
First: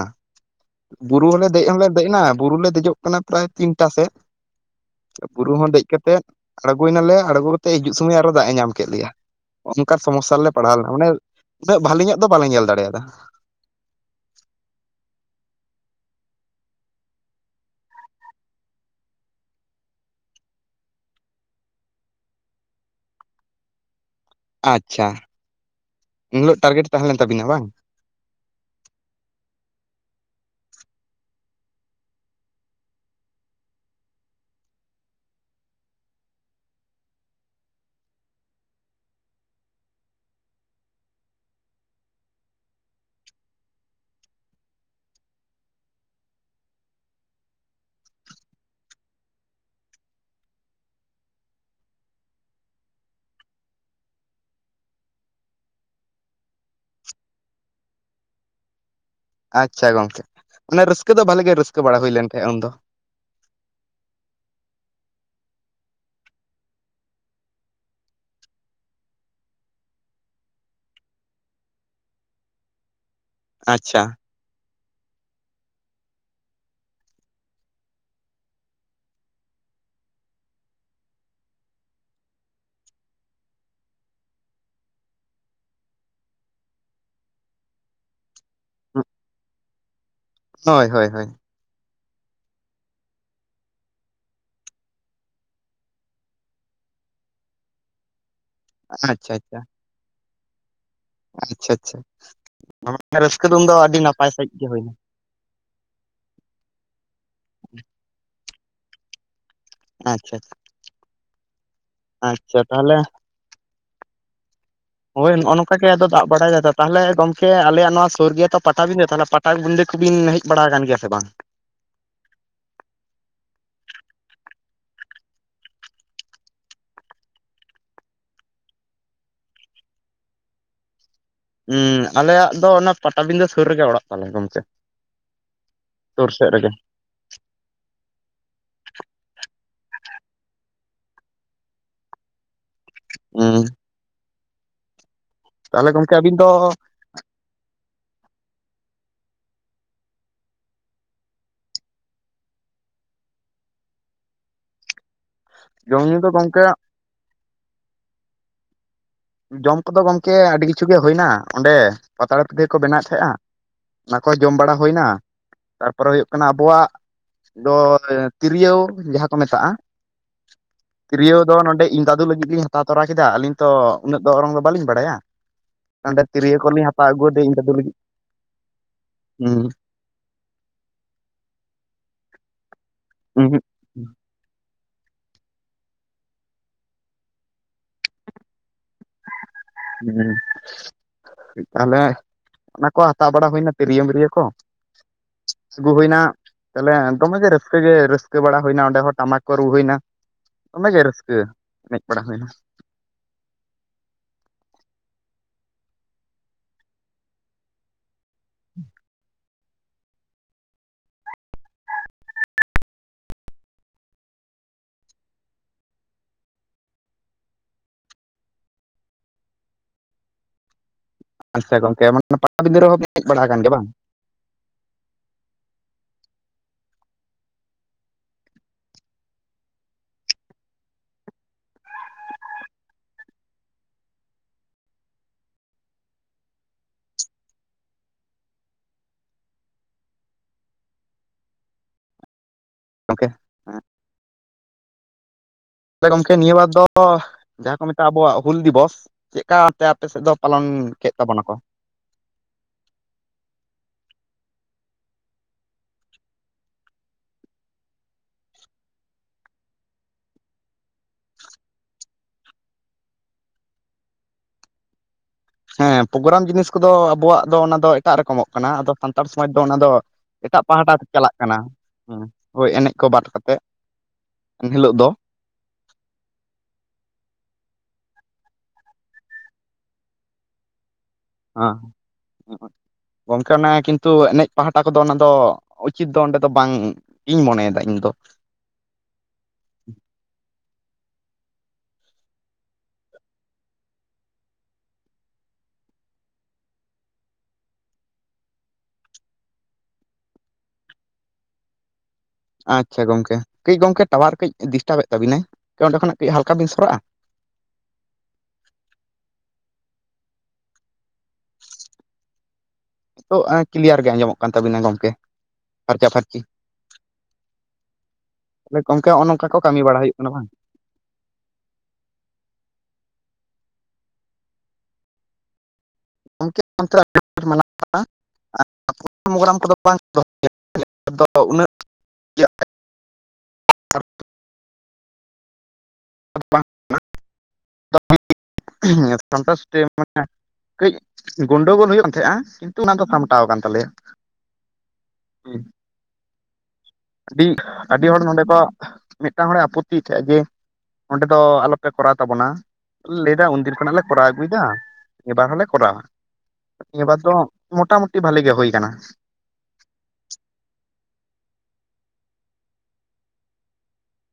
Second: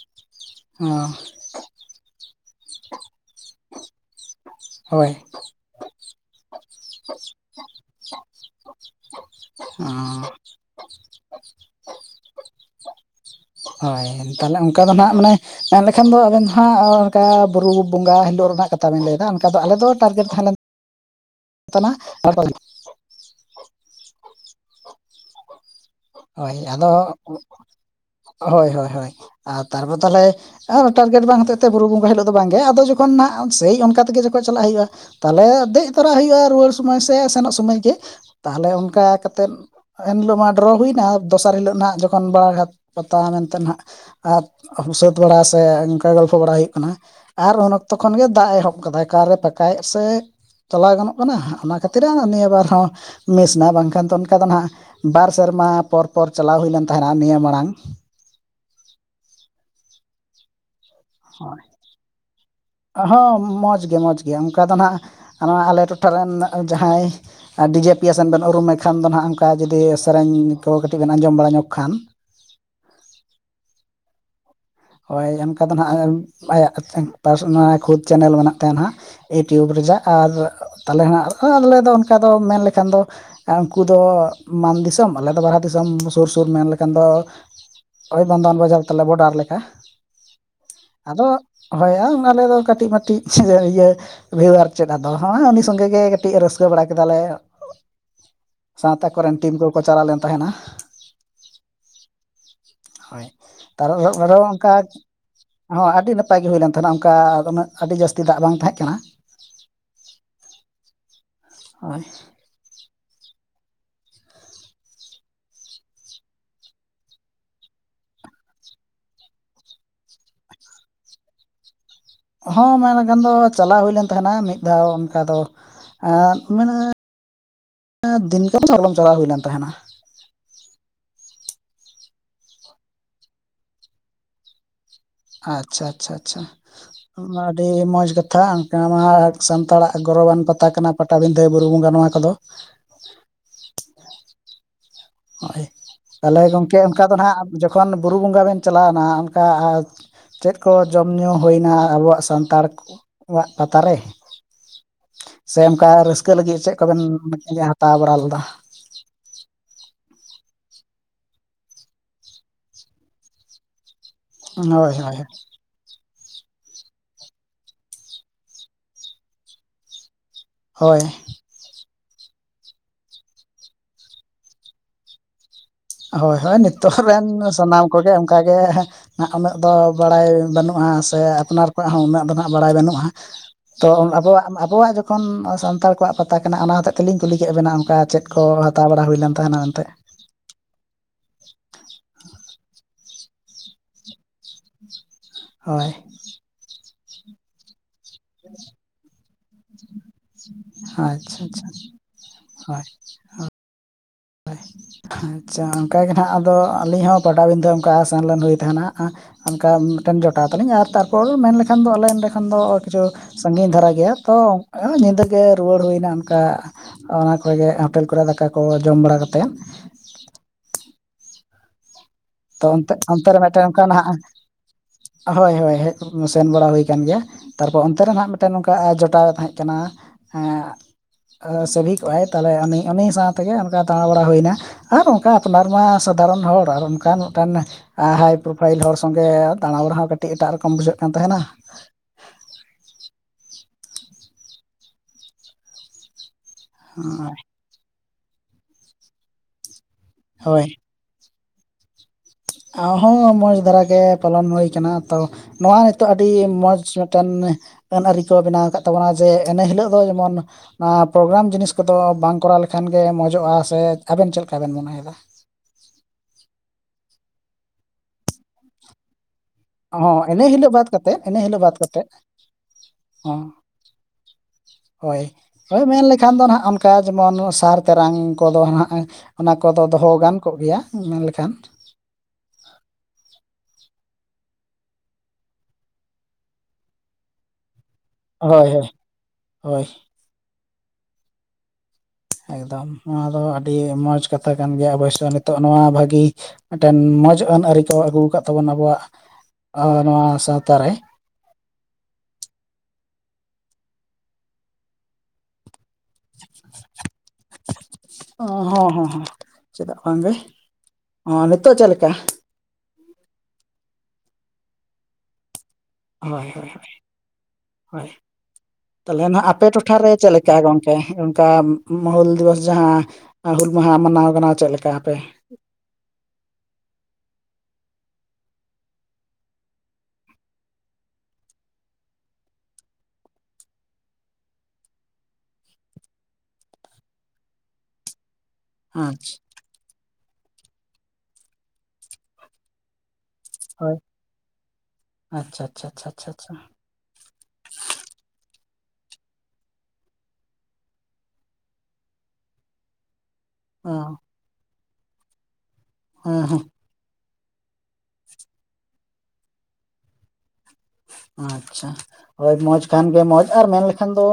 ᱚ ᱵᱩᱨᱩ ᱦᱚᱸᱞᱮ ᱫᱮᱡ ᱦᱚᱸᱞᱮ ᱫᱮᱡ ᱮᱱᱟ᱾ ᱵᱩᱨᱩ‌‌ ᱞᱮ ᱫᱮᱡᱚᱜ ᱠᱟᱱᱟ ᱯᱨᱟᱭ ᱛᱤᱱᱴᱟ ᱥᱮᱫ᱾ ᱦᱳᱭ᱾ ᱵᱩᱨᱩ ᱦᱚᱸ ᱫᱮᱡ ᱠᱟᱛᱮᱫ ᱟᱬᱜᱳᱭᱱᱟᱞᱮ, ᱟᱬᱜᱚ ᱠᱟᱛᱮᱫ ᱦᱤᱡᱩᱜ ᱥᱚᱢᱚᱭ ᱟᱨᱚ ᱫᱟᱜ ᱮ ᱧᱟᱢ ᱠᱮᱫ ᱞᱮᱭᱟ᱾ ᱚᱱᱠᱟᱱ ᱚ ᱥᱚᱢᱚᱥᱥᱟ ᱨᱮᱞᱮ ᱯᱟᱲᱦᱟᱣ ᱞᱮᱱᱟ ᱢᱟᱱᱮ ᱩᱱᱟᱹᱜ ᱵᱷᱟᱞᱤ ᱧᱚᱜ ᱫᱚ ᱵᱟᱞᱮ ᱧᱮᱞ ᱫᱟᱲᱮᱭᱟᱫᱟ᱾ ᱦᱳᱭ ᱛᱟᱞᱦᱮ ᱚᱱᱠᱟ ᱫᱚ ᱱᱟᱦᱟᱜ ᱢᱟᱱᱮ ᱢᱮᱱᱞᱠᱷᱟᱱ ᱫᱚ ᱟᱵᱮᱱ ᱦᱟᱸᱜ ᱚᱱᱠᱟ ᱵᱩᱨᱩ ᱵᱚᱸᱜᱟ ᱦᱤᱞᱳᱜ ᱨᱮᱱᱟᱜ ᱠᱟᱛᱷᱟ ᱵᱮᱱ ᱞᱟᱹᱭᱫᱟ ᱚᱱᱠᱟ ᱫᱚ ᱟᱞᱮ ᱫᱚ ᱴᱟᱨᱜᱮᱴ ᱛᱟᱦᱮᱸ ᱞᱮᱱ [unintelligible] ᱟᱪᱪᱷᱟ᱾ ᱦᱳᱭ ᱩᱱᱦᱤᱞᱚᱜ ᱴᱟᱨᱜᱮᱴ ᱟᱫᱚ ᱛᱟᱦᱮᱸ ᱞᱮᱱ ᱛᱟᱵᱤᱱᱟ ᱵᱟᱝ? ᱦᱳᱭ ᱦᱳᱭ ᱦᱳᱭ ᱟᱨ ᱛᱟᱨᱯᱚᱨ ᱛᱟᱦᱚᱞᱮ ᱴᱟᱨᱜᱮᱴ ᱵᱟᱝ ᱦᱚᱛᱚᱜ ᱛᱮ ᱵᱩᱨᱩ ᱵᱚᱸᱜᱟ ᱦᱤᱞᱳᱜ ᱫᱚ ᱵᱟᱝᱜᱮ ᱟᱫᱚ ᱡᱚᱠᱷᱚᱱ ᱱᱟᱦᱜ ᱥᱮᱭ ᱚᱱᱠᱟ ᱛᱮᱜᱮ ᱡᱚᱠᱷᱚᱱ ᱪᱟᱞᱟᱜ ᱦᱩᱭᱩᱜᱼᱟ ᱛᱟᱦᱚᱞᱮ ᱫᱮᱡ ᱛᱚᱨᱟᱜ ᱦᱩᱭᱩᱜᱼᱟ ᱨᱩᱣᱟᱹᱲ ᱥᱚᱢᱚᱭ ᱥᱮ ᱥᱮᱱᱚᱜ ᱥᱚᱢᱚᱭ ᱜᱮ ᱛᱟᱦᱚᱞᱮ ᱚᱱᱠᱟ ᱠᱟᱛᱮᱫ ᱮᱱᱦᱤᱞᱳᱜ ᱢᱟ ᱰᱨᱚ ᱦᱩᱭᱱᱟ ᱫᱚᱥᱟᱨ ᱦᱤᱞᱳᱜ ᱱᱟᱦᱟᱸᱜ ᱡᱚᱠᱷᱚᱱ ᱵᱟᱦᱟ ᱦᱟᱴ ᱯᱟᱛᱟ ᱢᱮᱱᱛᱮ ᱱᱟᱦᱜ ᱟᱛ ᱥᱟᱹᱛ ᱵᱟᱲᱟ ᱥᱮ ᱚᱱᱠᱟ ᱜᱚᱞᱯᱷᱚ ᱵᱟᱲᱟ ᱦᱩᱭᱩᱜ ᱠᱟᱱᱟ ᱾ ᱟᱨ ᱩᱱ ᱚᱠᱛᱚ ᱠᱷᱚᱱ ᱜᱮ ᱫᱟᱜ-ᱮ ᱮᱦᱚᱵ ᱠᱟᱫᱟ ᱚᱠᱟᱨᱮ ᱯᱟᱠᱟᱭᱮᱫ ᱥᱮ ᱪᱟᱞᱟᱣ ᱜᱟᱱᱚᱜ ᱠᱟᱱᱟ ᱚᱱᱟ ᱠᱷᱟᱹᱛᱤᱨ ᱟᱸ ᱱᱤᱭᱟᱹ ᱵᱟᱨ ᱦᱚᱸ ᱢᱤᱥᱱᱟ ᱵᱟᱝᱠᱷᱟᱱ ᱫᱚ ᱚᱱᱠᱟ ᱫᱚ ᱱᱟᱦᱜ ᱵᱟᱨ ᱥᱮᱨᱢᱟ ᱯᱚᱨ ᱯᱚᱨ ᱪᱟᱞᱟᱣ ᱦᱩᱭ ᱞᱮᱱ ᱛᱟᱦᱮᱱᱟ ᱱᱤᱭᱟᱹ ᱢᱟᱲᱟᱝ ᱾ ᱟᱪᱪᱷᱟ ᱜᱚᱢᱠᱮ ᱢᱟᱱᱮ ᱨᱟᱹᱥᱠᱟᱹ ᱫᱚ ᱵᱷᱟᱞᱮ ᱜᱮ ᱨᱟᱹᱥᱠᱟᱹ ᱵᱟᱲᱟ ᱦᱩᱭ ᱞᱮᱱ ᱛᱟᱦᱮᱸᱫ ᱩᱱᱫᱚ? ᱦᱚᱸ ᱢᱚᱡᱽ ᱜᱮ ᱢᱚᱡᱽ ᱜᱮ ᱚᱱᱠᱟ ᱫᱚ ᱱᱟᱦᱜ ᱱᱚᱣᱟ ᱟᱞᱮ ᱴᱚᱴᱷᱟᱨ ᱨᱮᱱ ᱡᱟᱦᱟᱸᱭ ᱟᱨ ᱰᱤᱡᱮ ᱯᱤᱭᱟᱥᱮᱱ ᱵᱮᱱ ᱩᱨᱩᱢᱠᱷᱟᱱ ᱫᱚ ᱱᱟᱦᱟᱜ ᱚᱱᱠᱟ ᱡᱩᱫᱤ ᱥᱮᱨᱮᱧ ᱠᱚ ᱠᱟᱹᱴᱤᱡ ᱵᱮᱱ ᱟᱸᱡᱚᱢ ᱵᱟᱲᱟ ᱧᱚᱜ ᱠᱷᱟᱱ ᱾ ᱟᱪᱪᱷᱟ ᱾ ᱦᱳᱭ ᱚᱱᱠᱟ ᱫᱚ ᱱᱟᱦᱟᱜ ᱟᱭᱟᱜ ᱯᱟᱨᱥᱚᱱᱟᱞ ᱠᱷᱩᱫᱽ ᱪᱮᱱᱮᱞ ᱢᱮᱱᱟᱜ ᱛᱟᱭᱟ ᱱᱟᱦᱜ ᱾ ᱤᱭᱩᱴᱩᱵᱽ ᱨᱮᱡᱟᱜ ᱟᱨ ᱛᱟᱦᱞᱮ ᱦᱟᱸᱜ ᱟᱞᱮ ᱫᱚ ᱚᱱᱠᱟ ᱫᱚ ᱢᱮᱱ ᱞᱮᱠᱷᱟᱱ ᱫᱚ ᱟᱨ ᱩᱱᱠᱩ ᱫᱚ ᱢᱟᱱ ᱫᱤᱥᱚᱢ ᱟᱞᱮ ᱫᱚ ᱵᱟᱨᱦᱟ ᱫᱤᱥᱚᱢ ᱥᱩᱨ ᱥᱩᱨ ᱢᱮᱱ ᱞᱮᱠᱷᱟᱱ ᱫᱚ ᱟᱞᱮ ᱵᱟᱱᱫᱷᱳᱭᱟᱱ ᱵᱟᱡᱟᱨ ᱛᱟᱞᱮ ᱵᱚᱰᱟᱨ ᱞᱮᱠᱟ ᱾ ᱦᱳᱭ ᱦᱳᱭ ᱦᱳᱭ ᱟᱫᱚ ᱦᱳᱭᱟᱝ ᱟᱞᱮ ᱫᱚ ᱠᱟᱹᱴᱤᱡ ᱢᱟᱹᱴᱤᱡ ᱤᱭᱟᱹ ᱵᱷᱤᱣᱟᱨ ᱪᱮᱫ ᱟᱫᱚ ᱦᱟᱸᱜ ᱩᱱᱤ ᱥᱚᱸᱜᱮ ᱜᱮ ᱠᱟᱹᱴᱤᱡ ᱨᱟᱹᱥᱠᱟᱹ ᱵᱟᱲᱟ ᱠᱮᱫᱟ ᱞᱮ ᱾ [unintelligible] ᱥᱟᱶᱛᱟ ᱠᱚᱨᱮᱱ ᱴᱤᱢ ᱟᱪᱪᱷᱟ ᱠᱚᱠᱚ ᱪᱟᱞᱟᱣ ᱞᱮᱱ ᱛᱟᱦᱮᱱᱟ ᱾ ᱟᱪᱪᱷᱟ ᱟᱪᱪᱷᱟ ᱢᱟᱱᱮ ᱦᱳᱭ ᱨᱟᱹᱥᱠᱟᱹ ᱫᱚ ᱩᱱ ᱫᱚ ᱛᱟᱨ ᱟᱹᱰᱤ ᱱᱟᱯᱟᱭ ᱥᱟᱺᱤᱡ ᱜᱮ ᱚᱱᱠᱟ ᱦᱩᱭᱱᱟ ᱾ ᱦᱚᱸ ᱟᱹᱰᱤ ᱱᱟᱯᱟᱭ ᱜᱮ ᱦᱩᱭᱞᱮᱱ ᱛᱟᱦᱮᱱᱟ ᱚᱱᱠᱟ ᱩᱱᱟᱹᱜ ᱟᱹᱰᱤ ᱡᱟᱹᱥᱛᱤ ᱫᱟᱜ ᱵᱟᱝ ᱛᱟᱦᱮᱸᱜ ᱠᱟᱱᱟ ᱾ ᱟᱪᱪᱷᱟ ᱟᱪᱪᱷᱟ ᱾ ᱦᱳᱭ ᱾ ᱟᱪᱪᱷᱟ ᱛᱟᱦᱚᱞᱮ ᱦᱳᱭ ᱱᱚᱜᱼᱚ ᱱᱚᱝᱠᱟ ᱜᱮ ᱟᱫᱚ ᱫᱟᱜ ᱵᱟᱲᱟᱭ ᱫᱟᱭ ᱛᱟᱦᱞᱮ ᱜᱚᱢᱠᱮ ᱟᱞᱮᱭᱟᱜ ᱱᱚᱣᱟ ᱥᱩᱨ ᱜᱮᱭᱟ ᱛᱚ ᱯᱟᱴᱟᱵᱤᱱᱫᱟᱹ ᱛᱟᱦᱞᱮ ᱯᱟ ᱴᱟᱠ ᱵᱩᱸᱫᱟᱹ ᱠᱚᱵᱤᱱ ᱦᱮᱡ ᱵᱟᱲᱟ ᱟᱠᱟᱱ ᱜᱮᱭᱟ ᱥᱮ ᱵᱟᱝ? ᱦᱚᱸ ᱢᱮᱱᱠᱷᱟᱱ ᱫᱚ ᱪᱟᱞᱟᱣ ᱦᱩᱭ ᱞᱮᱱ ᱛᱟᱦᱮᱱᱟ ᱢᱤᱫ ᱫᱷᱟᱣ ᱚᱱᱠᱟ ᱫᱚ ᱾ ᱮᱸᱫ ᱢᱟᱱᱮ ᱫᱤᱱᱠᱟᱞᱚᱢ [unintelligible] ᱪᱟᱞᱟᱣ ᱦᱩᱭ ᱞᱮᱱ ᱛᱟᱦᱮᱱᱟ ᱾ ᱩᱸ ᱟᱞᱮᱭᱟᱜ ᱫᱚ ᱚᱱᱟ ᱯᱟᱴᱟᱵᱤᱸᱫᱟᱹ ᱥᱩᱨ ᱨᱮᱜᱮ ᱚᱲᱟᱜ ᱛᱟᱞᱮ ᱜᱚᱝᱠᱮ ᱾ ᱟᱪᱪᱷᱟ ᱟᱪᱪᱷᱟ ᱟᱪᱪᱷᱟ ᱾ ᱟᱹᱰᱤ ᱢᱚᱸᱡᱽ ᱠᱟᱛᱷᱟ ᱚᱱᱠᱟ ᱢᱟ ᱥᱟᱱᱛᱟᱲᱟᱜ ᱜᱚᱨᱚᱵᱟᱱ ᱯᱟᱛᱟ ᱠᱟᱱᱟ ᱯᱟᱴᱟᱵᱫᱷᱟᱹ, ᱵᱩᱨᱩ ᱵᱚᱸᱜᱟ ᱱᱚᱣᱟ ᱠᱚᱫᱚ ᱾ ᱦᱩᱸ ᱾ ᱦᱳᱭ ᱜᱚᱢᱠᱮ ᱟᱹᱵᱤᱱ ᱛᱟᱦᱚᱞᱮ ᱫᱚ ᱜᱚᱢᱠᱮ ᱚᱱᱠᱟ ᱫᱚ ᱱᱟᱦᱟᱜ ᱡᱚᱠᱷᱚᱱ ᱵᱩᱨᱩ ᱵᱚᱸᱜᱟ ᱵᱮᱱ ᱪᱟᱞᱟᱣᱮᱱᱟ ᱦᱟᱸᱜ ᱚᱱᱠᱟ ᱟ ᱪᱮᱫ ᱠᱚ ᱡᱚᱢ ᱧᱩ ᱦᱩᱭᱱᱟ ᱟᱵᱚᱣᱟᱜ ᱥᱟᱱᱛᱟᱲ ᱠᱚᱣᱟᱜ ᱯᱟᱛᱟ ᱨᱮ? [inaudible] ᱥᱮ ᱚᱱᱠᱟ ᱡᱚᱢ ᱧᱩ ᱫᱚ ᱨᱟᱹᱥᱠᱟᱹ ᱞᱟᱹᱜᱤᱫ ᱜᱚᱢᱠᱮ ᱪᱮᱫ ᱠᱚᱵᱮᱱ ᱦᱟᱛᱟᱣ ᱵᱟᱲᱟ ᱞᱮᱫᱟ? ᱡᱚᱢ ᱠᱚᱫᱚ ᱜᱚᱝᱠᱮ ᱟᱹᱰᱤ ᱠᱤᱪᱷᱩ ᱜᱮ ᱦᱩᱭᱱᱟ, ᱚᱸᱰᱮ ᱯᱟᱛᱲᱟ ᱯᱤᱴᱷᱟᱹ ᱠᱚ ᱵᱮᱱᱟᱣᱮᱫ ᱛᱟᱦᱮᱸᱜᱼᱟ ᱾ ᱚᱱᱟ ᱠᱚ ᱡᱚᱢ ᱵᱟᱲᱟ ᱦᱩᱭ ᱦᱳᱭ ᱮᱱᱟ ᱦᱳᱭ ᱾ ᱛᱟᱨᱯᱚᱨᱮ ᱦᱩᱭᱩᱜ ᱠᱟᱱᱟ ᱟᱵᱚᱣᱟᱜ ᱫᱚ ᱛᱤᱨᱭᱳ ᱡᱟᱦᱟᱸ ᱠᱚ ᱢᱮᱛᱟᱜᱼᱟ ᱦᱳᱭ ᱾ ᱯᱤᱨᱭᱳ ᱫᱚ ᱱᱚᱸᱰᱮ ᱤᱧ ᱫᱟᱫᱩ ᱞᱟᱹᱜᱤᱫ ᱞᱤᱧ ᱦᱟᱛᱟᱣ ᱛᱚᱨᱟ ᱠᱮᱫᱟ ᱟᱹᱞᱤᱧ ᱛᱚ ᱩᱱᱟᱹᱜ ᱫᱚ ᱚᱨᱚᱝ ᱫᱚ ᱵᱟᱹᱞᱤᱧ ᱵᱟᱲᱟᱭᱟ ᱾ ᱦᱳᱭ ᱦᱳᱭ ᱱᱤᱛᱚᱜ ᱨᱮᱱ ᱫᱟᱫᱩ ᱥᱟᱱᱟᱢ ᱞᱟᱹᱜᱤᱫ ᱠᱚᱜᱮ ᱚᱱᱠᱟ ᱜᱮ ᱦᱟᱸᱜ ᱩᱱᱟᱹᱜ ᱦᱩᱸ ᱫᱚ ᱵᱟᱲᱟᱭ ᱵᱟᱹᱱᱩᱜᱼᱟ ᱥᱮ ᱟᱯᱱᱟᱨ ᱠᱚᱣᱟᱜ ᱦᱚᱸ ᱩᱱᱟᱹᱜ ᱫᱚ ᱱᱟᱸᱜ ᱵᱟᱲᱟᱭ ᱵᱟᱹᱱᱩᱜᱼᱟ ᱾ ᱩᱸᱦᱩᱜ ᱛᱚ ᱟᱵᱚᱣᱟᱜ, ᱟᱵᱚᱣᱟᱜ ᱡᱚᱠᱷᱚᱱ ᱥᱟᱱᱛᱟᱲ ᱠᱚᱣᱟᱜ ᱯᱟᱛᱟ ᱠᱟᱱᱟ ᱚᱱᱟ ᱦᱚᱛᱮᱡ ᱛᱮᱞᱤᱧ ᱠᱩᱞᱤ ᱠᱮᱜ ᱵᱮᱱᱟ ᱚᱱᱠᱟ ᱪᱮᱫ ᱠᱚ ᱦᱟᱛᱟᱣ ᱵᱟᱲᱟ ᱦᱩᱭ ᱞᱮᱱ ᱛᱟᱦᱮᱱᱟ ᱮᱱᱛᱮᱜ ᱦᱮᱸ, ᱥᱩ----ᱡ ᱾ ᱠᱟᱹᱡ, ᱛᱟᱦᱞᱮ ᱚᱱᱟ ᱠᱚ ᱦᱟᱛᱟᱣ ᱵᱟᱲᱟ ᱦᱩᱭᱱᱟ ᱛᱤᱨᱭᱟᱹ- ᱢᱤᱨᱭᱟᱹ ᱠᱚᱣᱟ? ᱪᱷᱤᱠ, ᱟᱹᱜᱩ ᱦᱳᱭ ᱦᱳᱭᱱᱟ ᱛᱟᱦᱞᱮ ᱫᱚᱢᱮ ᱜᱮ ᱨᱟᱹᱥᱠᱟᱹ ᱜᱮ ᱨᱟᱹᱥᱠᱟᱹ ᱵᱟᱲᱟ ᱦᱳᱭᱱᱟ ᱚᱸᱰᱮ ᱦᱚᱸ ᱴᱟᱢᱟᱠ ᱠᱚ ᱨᱩ ᱦᱳᱭᱱᱟ ᱾ ᱟᱪ-ᱪᱷᱟ ᱟᱪ-ᱪᱷᱟ, ᱟᱪᱷᱟ ᱵᱟᱲᱟ ᱦᱩᱭᱱᱟ ᱟᱪᱦᱟ ᱦᱳᱭ ᱾ ᱟᱪ-ᱪᱷᱟ, ᱟᱪ-ᱪᱷᱟ ᱚᱱᱠᱟᱜᱮ ᱦᱟᱸᱜ ᱟᱫᱚ ᱟᱞᱤᱧ ᱦᱚᱸ ᱯᱟᱴᱟᱵᱤᱸᱫᱟᱹ ᱚᱱᱠᱟ ᱥᱮᱱ ᱞᱮᱱ ᱦᱩᱭ ᱛᱟᱦᱮᱱᱟ ᱚᱱᱠᱟ ᱢᱤᱫᱴᱮᱱ ᱡᱚᱴᱟᱣ ᱛᱟᱹᱟᱞᱤᱧ ᱟᱨ ᱛᱟᱨᱯᱚᱨ ᱢᱮᱱ ᱞᱮᱠᱷᱟᱱ ᱫᱚ ᱟᱞᱮ ᱮᱸᱰᱮ ᱠᱷᱚᱱ ᱫᱚ ᱠᱤᱪᱷᱩ ᱥᱟᱺᱜᱤᱧ ᱫᱷᱟᱨᱟ ᱜᱮᱭᱟ ᱛᱚ ᱧᱤᱫᱟᱹ ᱜᱮ ᱨᱩᱣᱟᱹᱲ ᱦᱳᱭᱱᱟ ᱚᱱᱠᱟ-ᱼ ᱚᱱᱟ ᱠᱚᱨᱮᱜᱮ ᱦᱳᱴᱮᱹᱞ ᱠᱚᱨᱮ ᱫᱟᱠᱟ ᱠᱚ ᱡᱚᱢ ᱵᱟᱲᱟ ᱠᱟᱛᱮᱜ ᱟᱪᱪᱦᱟ ᱜᱚᱝᱠᱮ ᱮᱢᱚᱱ ᱛᱚ ᱚᱱᱛᱮ, ᱚᱱᱛᱮ ᱨᱮ ᱢᱤᱫᱴᱮᱱ ᱚᱱᱠᱟ ᱱᱟᱸᱦᱜ ᱦᱳᱭ ᱦᱳᱭ ᱦᱮᱡ, ᱥᱮᱱ ᱵᱟᱲᱟ ᱦᱳᱭ ᱠᱟᱱ ᱜᱮᱭᱟ ᱾ ᱛᱟᱨᱯᱚᱨ ᱚᱱᱛᱮ ᱨᱮ ᱦᱟᱸᱜ ᱢᱮᱫᱴᱮᱱ ᱱᱚᱝᱠᱟ ᱡᱚᱴᱟᱣᱮ ᱛᱟᱦᱮᱸᱜ ᱠᱟᱱᱟ ᱮᱸ ᱥᱮᱵᱷᱤᱠ ᱠᱚᱜᱼᱟᱭ ᱛᱟᱦᱞᱮ ᱩᱱᱤ, ᱩᱱᱤ ᱥᱟᱶᱛᱮᱜᱮ ᱚᱱᱠᱟ ᱫᱟᱬᱟ ᱵᱟᱲᱟ ᱦᱳᱭᱱᱟ ᱟᱨ ᱚᱱᱠᱟ ᱟᱯᱱᱟᱨ ᱢᱟ ᱥᱟᱫᱷᱟᱨᱚᱱ ᱦᱚᱲ ᱟᱨ ᱚᱱ -ᱠᱟᱱ ᱢᱤᱫᱴᱟᱝ ᱦᱟᱭ ᱯᱨᱳᱯᱷᱟᱭᱤᱞ ᱦᱚᱲ ᱥᱚᱸᱜᱮ ᱫᱟᱬᱟ ᱵᱟᱲᱟ ᱦᱚᱸ ᱠᱟᱹᱴᱤᱡ ᱮᱴᱟᱜ ᱨᱚᱠᱚᱢ ᱵᱩᱡᱷᱟᱹᱜ ᱠᱟᱱ ᱛᱟᱦᱮᱱᱟ ᱾ ᱜᱚᱝᱠᱮ ᱦᱮᱸ ᱮ ᱜᱚᱝᱠᱮ ᱱᱤᱭᱟᱹ ᱵᱟᱛ ᱦᱳᱸ----ᱭᱮᱜ ᱾ ᱡᱟᱦᱟᱸ ᱠᱚ ᱢᱮᱛᱟᱜᱼᱟ ᱟᱵᱚᱣᱟᱜ ᱦᱩᱞ ᱫᱤᱵᱚᱥ ᱪᱮᱜ ᱠᱟ ᱟᱯᱮ ᱥᱮᱫ ᱫᱚ ᱯᱟᱞᱚᱱ ᱦᱳᱭ ᱠᱮᱫ ᱛᱟᱵᱚᱱᱟ ᱠᱚ? ᱟ ᱦᱚᱸ ᱢᱚᱸᱡᱽ ᱫᱷᱟᱨᱟᱜᱮ ᱯᱟᱞᱚᱱ ᱦᱳᱭ ᱠᱟᱱᱟ ᱛᱚ ᱾ ᱱᱚᱣᱟ ᱱᱤᱛᱚᱜ ᱟᱹᱰᱤ ᱢᱚᱸᱡᱽ ᱢᱮᱫᱴᱮᱱ ᱮᱸᱷ ᱟᱹᱱ ᱟᱹᱨᱤ ᱠᱚ ᱵᱮᱱᱟᱣ ᱟᱠᱟᱫ ᱛᱟᱵᱚᱱᱟ ᱡᱮ, ᱮᱱᱮ ᱦᱤᱞᱳᱜ ᱫᱚ ᱡᱮᱢᱚᱱ ᱚᱱᱟ ᱯᱨᱳᱜᱨᱟᱢ ᱡᱤᱱᱤᱥ ᱠᱚᱫᱚ ᱵᱟᱝ ᱠᱚᱨᱟᱣ ᱞᱮᱠᱷᱟᱱ ᱜᱮ ᱢᱚᱸᱡᱚᱜᱼᱟ ᱥᱮ, ᱟᱵᱮᱱ ᱪᱮᱫ ᱞᱮᱠᱟ ᱵᱮᱱ ᱢᱚᱱᱮᱭᱮᱫᱟ? ᱦᱮᱸ ᱯᱨᱳᱜᱨᱟᱢ ᱡᱤᱱᱤᱥ ᱠᱚᱫᱚ ᱟᱵᱚᱣᱟᱜ ᱫᱚ ᱚᱱᱟ ᱫᱚ ᱮᱴᱟᱜ ᱨᱚᱠᱚᱢᱚᱜ ᱠᱟᱱᱟ ᱟᱫᱚ ᱯᱦᱟᱱ ᱥᱟᱱᱛᱟᱲ ᱥᱚᱢᱟᱡᱽ ᱫᱚ ᱚᱱᱟ ᱫᱚ ᱦᱚᱸ ᱤᱱᱟᱹ ᱮᱴᱟᱜ ᱦᱤᱞᱳᱜ ᱵᱟᱫ ᱯᱟᱦᱴᱟ ᱛᱮ ᱠᱟᱛᱮᱫ ᱪᱟᱞᱟᱜ ᱤᱱᱟᱹ ᱠᱟᱱᱟ ᱦᱤᱞᱳᱜ ᱵᱟᱫ ᱠᱟᱛᱮᱫ ᱦᱩᱸ ᱦᱳᱭ ᱮᱱᱮᱡ ᱠᱚ ᱵᱟᱫ ᱦᱚᱸ ᱠᱟᱛᱮᱜ ᱤᱱ ᱦᱤᱞᱳᱜ ᱫᱚ ᱾ ᱦᱳᱭ ᱦᱳᱭ ᱢᱮᱱ ᱞᱮᱠᱷᱟᱱ ᱫᱚ ᱱᱟᱸᱜ ᱚᱱᱠᱟ ᱡᱮᱢᱚᱱ ᱥᱟᱨ ᱛᱮᱨᱟᱝ ᱠᱚᱫᱚ ᱦᱟᱸᱜ ᱚᱱᱟ ᱠᱚᱫᱚ ᱫᱚᱦᱚ ᱜᱟᱱ ᱠᱚᱜ ᱜᱮᱭᱟ ᱢᱮᱱᱞᱮ ᱟᱸᱜ ᱾ ᱡᱚᱸᱦᱟᱨ, ᱜᱚᱝᱠᱮ ᱚᱱᱮ ᱠᱤᱱᱛᱩ ᱮᱱᱮᱡ ᱯᱟᱦᱴᱟ ᱠᱚᱫᱚ ᱚᱱᱟ ᱫᱚ ᱩᱪᱤᱛ ᱫᱚ ᱚᱸᱰᱮ ᱫᱚ ᱵᱟᱝ -ᱜᱤᱧ ᱢᱚᱱᱮᱭᱮᱫᱟ ᱤᱧ ᱫᱚ ᱾ ᱦᱳᱭ -ᱦᱳᱭ, ᱦᱳᱭ ᱾ ᱮᱠᱫᱚᱢ ᱱᱚᱣᱟ ᱫᱚ ᱟᱰᱤ ᱢᱚᱸᱡᱽ ᱠᱟᱛᱷᱟ ᱠᱟᱱ ᱜᱮᱭᱟ ᱚᱵᱚᱥᱥᱚ ᱱᱤᱛᱚᱜ ᱱᱚᱣᱟ ᱵᱷᱟᱜᱤ ᱢᱮᱫ ᱴᱮᱱ ᱢᱚᱸᱡᱽ ᱟᱹᱱ ᱟᱹᱨᱤ ᱠᱚ ᱟᱹᱜᱩ ᱟᱠᱟᱫ ᱛᱟᱵᱚᱱᱟ ᱟᱵᱚᱣᱟᱜ ᱱᱚᱣᱟ ᱥᱟᱶᱛᱟ ᱨᱮ ᱾ ᱟᱪ-ᱪᱷᱟ ᱜᱚᱝᱠᱮ, ᱠᱟᱹᱡ ᱜᱚᱝᱠᱮ ᱴᱟᱣᱟᱨ ᱠᱟᱹᱡ ᱰᱤᱥᱴᱟᱵᱽ ᱮᱛ ᱛᱟᱵᱮᱱᱟ ᱚᱸᱰᱮ ᱠᱷᱚᱱᱟᱜ ᱠᱟᱹᱡ ᱦᱟᱞᱠᱟ ᱵᱮᱱ ᱥᱚᱨᱟᱜ-ᱟ? ᱚ ᱦᱚᱸ ᱦᱚᱸ ᱪᱮᱫᱟᱜ ᱵᱟᱝ ᱜᱮ? ᱚᱸ ᱱᱤᱛᱳᱜ ᱪᱮᱫ ᱞᱮᱠᱟ? ᱛᱚ-ᱟ ᱠᱞᱤᱭᱟᱨ ᱜᱮ ᱟᱸᱡᱚᱢᱚᱜ ᱠᱟᱱ ᱛᱟᱵᱮᱱᱟ ᱜᱚᱝᱠᱮ ᱾ ᱦᱚᱭ -ᱦᱚᱭ -ᱦᱚᱭ, ᱦᱚᱭ ᱛᱟᱦᱚᱞᱮ ᱾ ᱜᱚᱝᱠᱮ ᱱᱚᱜᱼᱚ ᱛᱟᱦᱞᱮ ᱱᱟᱜ ᱱᱚᱝᱠᱟ ᱠᱚ ᱟᱯᱮ ᱠᱟᱹᱢᱤ ᱵᱟᱲᱟ ᱴᱚᱴᱷᱟᱨᱮ ᱦᱩᱭᱩᱜ ᱠᱟᱱᱟ ᱪᱮᱫ ᱵᱟᱝ ᱞᱮᱠᱟ ᱜᱚᱝ ᱛᱮ ᱚᱱᱠᱟ ᱢᱚᱦᱩᱞ ᱫᱩᱣᱟᱹᱥ ᱡᱟᱦᱟᱸ ᱟᱸ ᱦᱩᱞ ᱢᱟᱦᱟᱸ ᱢᱟᱱᱟᱣ ᱠᱟᱱᱟ ᱪᱮᱫ ᱞᱮᱠᱟ ᱯᱮ [inaudible] [inaudible] [inaudible] ᱟᱪᱪᱷᱟ ᱢᱟᱱᱮ ᱠᱟᱹᱡ ᱜᱳᱱᱰᱳᱜᱳᱞ ᱦᱳᱭᱳᱜ ᱛᱟᱦᱮᱸᱜ -ᱟ ᱠᱤᱱᱛᱩ ᱚᱱᱟ ᱫᱚ ᱜᱷᱟᱢ ᱾ ᱦᱳᱭ, ᱟᱪᱪᱷᱟ, ᱟᱪᱷᱟ, ᱟᱪᱷᱟ, ᱟᱪᱷᱟ, ᱟᱹᱰᱤ ᱟᱹᱰᱤ ᱦᱚᱲ ᱱᱚᱰᱮ ᱠᱚ, ᱢᱤᱫᱴᱟᱝ ᱦᱚᱲᱮ ᱟᱯᱚᱛᱤᱭ ᱠᱟᱜᱼᱟ ᱡᱮ ᱱᱚᱸᱰᱮ ᱫᱚ ᱟᱞᱚᱯᱮ ᱠᱚᱨᱟᱣ ᱛᱟᱵᱚᱱᱟ, ᱞᱟᱹᱭᱫᱟ ᱤᱨ ᱚ ᱠᱷᱚᱱᱟᱜ ᱞᱮ ᱠᱚᱨᱟᱣ ᱟᱹᱜᱩᱭᱮᱫᱟ ᱮᱵᱟᱨ ᱦᱚᱞᱮ ᱠᱚᱨᱟᱣᱟ, ᱦᱮ, ᱦᱚᱸ, ᱱᱤᱭᱟᱹᱵᱟᱨ ᱫᱚ ᱢᱳᱚᱴᱟᱢᱩᱴᱤ ᱵᱷᱟᱞᱤ ᱜᱮ ᱦᱩᱭ ᱟᱠᱟᱱᱟ᱾ ᱟᱪᱷᱟ ᱦᱳᱭ ᱢᱚᱡᱽ ᱠᱷᱟᱱ ᱜᱮ ᱢᱚᱸᱡᱽ, ᱟᱨ ᱢᱮᱱ ᱞᱮᱠᱷᱟᱱ ᱫᱚ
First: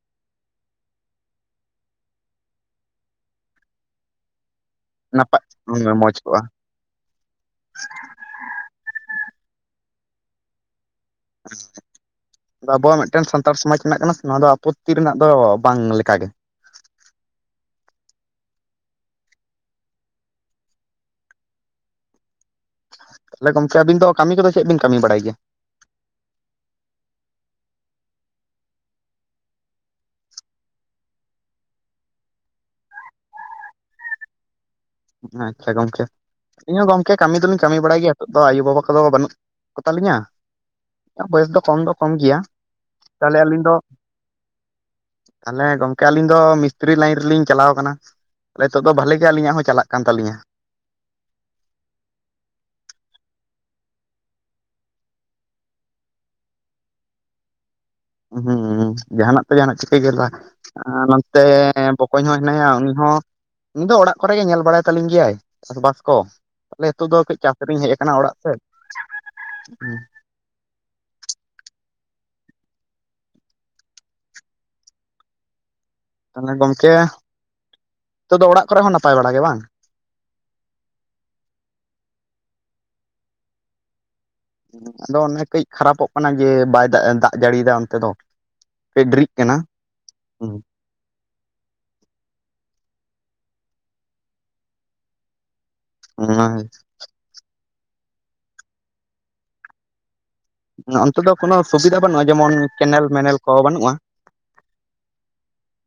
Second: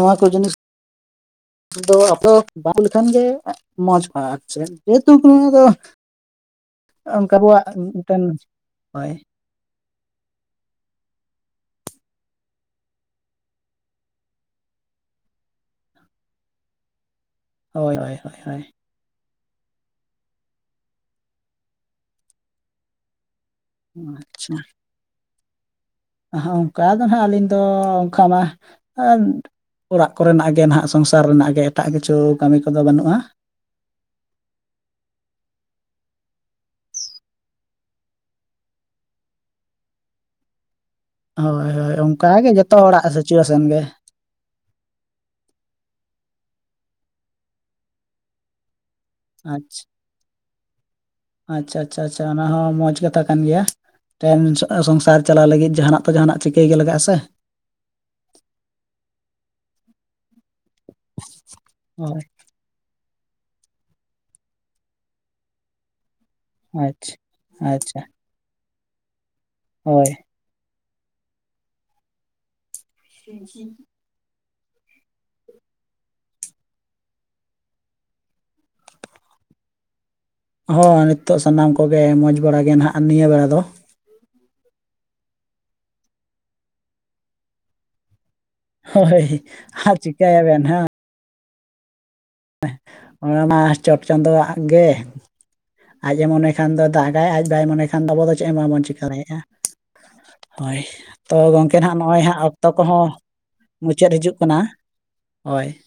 ᱱᱚᱣᱟ ᱠᱚ ᱡᱤᱱᱤᱥ ᱟᱫᱚ ᱟᱯᱮ [unintelligible] ᱞᱮᱠᱷᱟᱱ ᱜᱮ ᱢᱚᱸᱡᱽ ᱠᱚᱜᱼᱟ ᱟᱨ ᱪᱮᱫ, ᱡᱮᱦᱮᱛᱩᱠ ᱱᱟᱯᱟᱭ [unintelligible] ᱫᱚ ᱢᱚᱸᱡᱽ ᱠᱚᱜᱼᱟ ᱚᱱᱠᱟ ᱟᱵᱚᱣᱟᱜ ᱢᱤᱫ ᱴᱮᱱ ᱦᱳᱭ, [unintelligible] ᱟᱵᱚᱣᱟᱜ ᱢᱮᱫᱴᱮᱱ ᱥᱟᱱᱛᱟᱲ ᱥᱚᱢᱟᱡᱽ ᱨᱮᱱᱟᱜ ᱠᱟᱱᱟ ᱥᱮ ᱱᱚᱣᱟ ᱫᱚ ᱟᱯᱚᱛᱛᱤ ᱨᱮᱱᱟᱜ ᱫᱚ ᱵᱟᱝ ᱞᱮᱠᱟ ᱜᱮ᱾ ᱦᱳᱭ, ᱦᱳᱭ, ᱦᱳᱭ, ᱦᱳᱭ, ᱛᱟᱦᱚᱞᱮ ᱜᱚᱝᱠᱮ ᱟᱹᱵᱤᱱ ᱫᱚ ᱠᱟᱹᱢᱤ ᱠᱚᱫᱚ ᱪᱮᱫ ᱵᱤᱱ ᱠᱟᱹᱢᱤ ᱵᱟᱲᱟᱭ ᱜᱮᱭᱟ? ᱟᱸᱦ ᱚᱱᱠᱟ ᱫᱚ ᱦᱟᱸᱜ ᱟᱹᱞᱤᱧ ᱫᱚ ᱚᱱᱠᱟ ᱢᱟ ᱚᱲᱟᱜ ᱠᱚᱨᱮᱱᱟᱜ ᱜᱮ ᱱᱟᱦᱟᱜ ᱥᱚᱝᱥᱟᱨ ᱨᱮᱱᱟᱜ ᱜᱮ ᱮᱴᱟᱜ ᱠᱤᱪᱷᱩ ᱠᱟᱹᱢᱤ ᱠᱚᱫᱚ ᱵᱟᱹᱱᱩᱜᱼᱟ᱾ ᱟᱪᱪᱷᱟ ᱜᱚᱝᱠᱮ, ᱤᱧ ᱦᱚᱸ ᱜᱚᱝᱠᱮ ᱠᱟᱹᱢᱤ ᱫᱚᱞᱤᱧ ᱠᱟᱹᱢᱤ ᱵᱟᱲᱟᱭ ᱜᱮᱭᱟ ᱱᱤᱛᱚᱜ ᱫᱚ ᱟᱭᱩ ᱵᱟᱵᱟ ᱠᱚᱫᱚ ᱵᱟᱹᱱᱩᱜ ᱠᱚᱛᱟᱞᱤᱧᱟ, ᱵᱚᱭᱮᱥ ᱫᱚ ᱦᱳᱭ ᱠᱚᱢ ᱫᱚ ᱦᱳᱭ ᱠᱚᱢ ᱚᱱᱠᱟ ᱜᱮᱭᱟ ᱜᱮ ᱡᱚᱛᱚ ᱦᱚᱲᱟᱜ ᱛᱟᱦᱞᱮ ᱟᱹᱞᱤᱧ ᱥᱤᱪᱩᱭᱮᱥᱚᱱ ᱫᱚ ᱜᱮ ᱛᱟᱦᱚᱞᱮ ᱜᱚᱝᱠᱮ ᱟᱹᱞᱤᱧ ᱫᱚ ᱢᱤᱥᱛᱤᱨᱨᱤ ᱞᱟᱭᱤᱱ ᱨᱮᱞᱤᱧ ᱪᱟᱞᱟᱣ ᱠᱟᱱᱟ ᱱᱤᱛᱚᱜ ᱫᱚ ᱵᱷᱟᱞᱮ ᱟᱞᱤᱧᱟᱜ ᱦᱚᱸ ᱟᱪᱪᱷᱟ ᱪᱟᱞᱟᱜ ᱠᱟᱱ ᱛᱟᱹᱞᱤᱧᱟ, ᱟᱪᱪᱷᱟ ᱟᱪᱪᱷᱟ ᱟᱪᱪᱷᱟ ᱚᱱᱟ ᱦᱚᱸ ᱢᱚᱸᱡᱽ ᱠᱟᱛᱷᱟ ᱠᱟᱱ ᱜᱮᱭᱟ᱾ ᱴᱮᱱ ᱥᱚᱜ ᱥᱚᱝᱥᱟᱨ ᱪᱟᱞᱟᱣ ᱞᱟᱹᱜᱤᱫ ᱡᱟᱦᱟᱸᱱᱟᱜ ᱛᱚ ᱡᱟᱦᱟᱸᱱᱟᱜ ᱛᱚ ᱪᱤᱠᱟᱹᱭ ᱜᱮ ᱞᱟᱜᱟᱜᱼᱟ ᱥᱮ᱾ ᱦᱸ ᱡᱟᱦᱟᱸᱱᱟᱜ ᱛᱚ ᱡᱟᱦᱟᱸᱱᱟᱜ ᱪᱤᱠᱟᱹᱭ ᱜᱮᱞᱟ ᱱᱚᱱᱛᱮ ᱦᱳᱭ ᱵᱚᱠᱚᱧ ᱦᱚᱸᱭ ᱢᱮᱱᱟᱭᱟ ᱩᱱᱤ ᱦᱚᱸ, ᱩᱱᱤ ᱫᱚ ᱚᱲᱟᱜ ᱠᱚᱨᱮ ᱜᱮ ᱧᱮᱞ ᱵᱟᱲᱟᱭ ᱛᱟᱞᱤᱧ ᱜᱮᱭᱟᱭ ᱪᱟᱥᱵᱟᱥ ᱠᱚ᱾ ᱛᱟᱦᱞᱮ ᱱᱤᱛᱚᱜᱷᱚ ᱟᱪᱪᱷᱟ ᱫᱚ ᱠᱟᱹᱡ ᱪᱟᱥ ᱨᱮᱧ ᱦᱮᱡ ᱟᱪᱪᱷᱟ ᱟᱠᱟᱱᱟ ᱚᱲᱟᱜ ᱥᱮᱫ᱾ ᱦᱸ, ᱦᱳᱭ [unintelligible] ᱛᱟᱦᱚᱞᱮ ᱜᱚᱝᱠᱮ ᱱᱤᱛᱚᱜ ᱫᱚ ᱚᱲᱟᱜ ᱠᱚᱨᱮ ᱦᱚᱸ ᱱᱟᱯᱟᱭ ᱵᱟᱲᱟ ᱜᱮ ᱵᱟᱝ? ᱦᱳᱭ ᱱᱤᱛᱚᱜ ᱥᱟᱱᱟᱢ ᱠᱚᱜᱮ ᱢᱚᱡᱽ ᱵᱟᱲᱟ ᱜᱮ ᱱᱟᱦᱟᱜ ᱱᱤᱭᱟᱹ ᱵᱮᱲᱟ ᱫᱚ, ᱟᱫᱚ ᱚᱱᱮ ᱠᱟᱹᱡ ᱠᱷᱟᱨᱟᱯᱚᱜ ᱠᱟᱱᱟ ᱡᱮ ᱵᱟᱭ ᱫᱟᱜ ᱫᱟᱜ ᱡᱟᱹᱲᱤᱭᱫᱟ ᱚᱱᱛᱮ ᱫᱚ᱾ ᱠᱟᱹᱡ ᱦᱳᱭ ᱰᱮᱨᱤᱜ ᱠᱟᱱᱟ ᱟᱨ ᱦᱩᱸ ᱪᱩᱠᱟᱭᱟᱵᱮᱱ ᱦᱟᱸᱝ, ᱚᱱᱟ ᱢᱟ ᱪᱚᱴ ᱪᱟᱸᱫᱳᱣᱟᱜ ᱜᱮ ᱟᱡᱮ ᱚᱱᱟ ᱢᱚᱱᱮ ᱠᱷᱟᱱ ᱫᱚ ᱫᱟᱜ ᱟᱭ ᱟᱡ ᱵᱟᱭ ᱢᱚᱱᱮ ᱠᱷᱟᱱ ᱟᱵᱚ ᱫᱚ ᱪᱮᱫ ᱦᱚᱸ ᱵᱟᱵᱚᱱ ᱪᱤᱠᱟᱹ ᱫᱮᱭᱟᱜᱼᱟ᱾ [inaudible] ᱦᱳᱭ, ᱚᱱᱛᱮ ᱫᱚ ᱛᱳ ᱠᱳᱱᱳ ᱜᱚᱝᱠᱮ ᱦᱟᱸᱜ ᱥᱩᱵᱤᱫᱷᱟ ᱱᱚᱜᱼᱚᱭ ᱵᱟᱹᱱᱩᱜᱼᱟ ᱦᱟᱸᱜ ᱡᱮᱢᱚᱱ ᱚᱠᱛᱚ ᱠᱮᱱᱮᱞ ᱠᱚᱦᱚᱸ ᱢᱮᱱᱮᱞ ᱠᱚ ᱵᱟᱹᱱᱩᱜᱼᱟ ᱢᱩᱪᱟᱹᱫ ᱦᱤᱡᱩᱜ ᱠᱟᱱᱟ, ᱦᱳᱭ,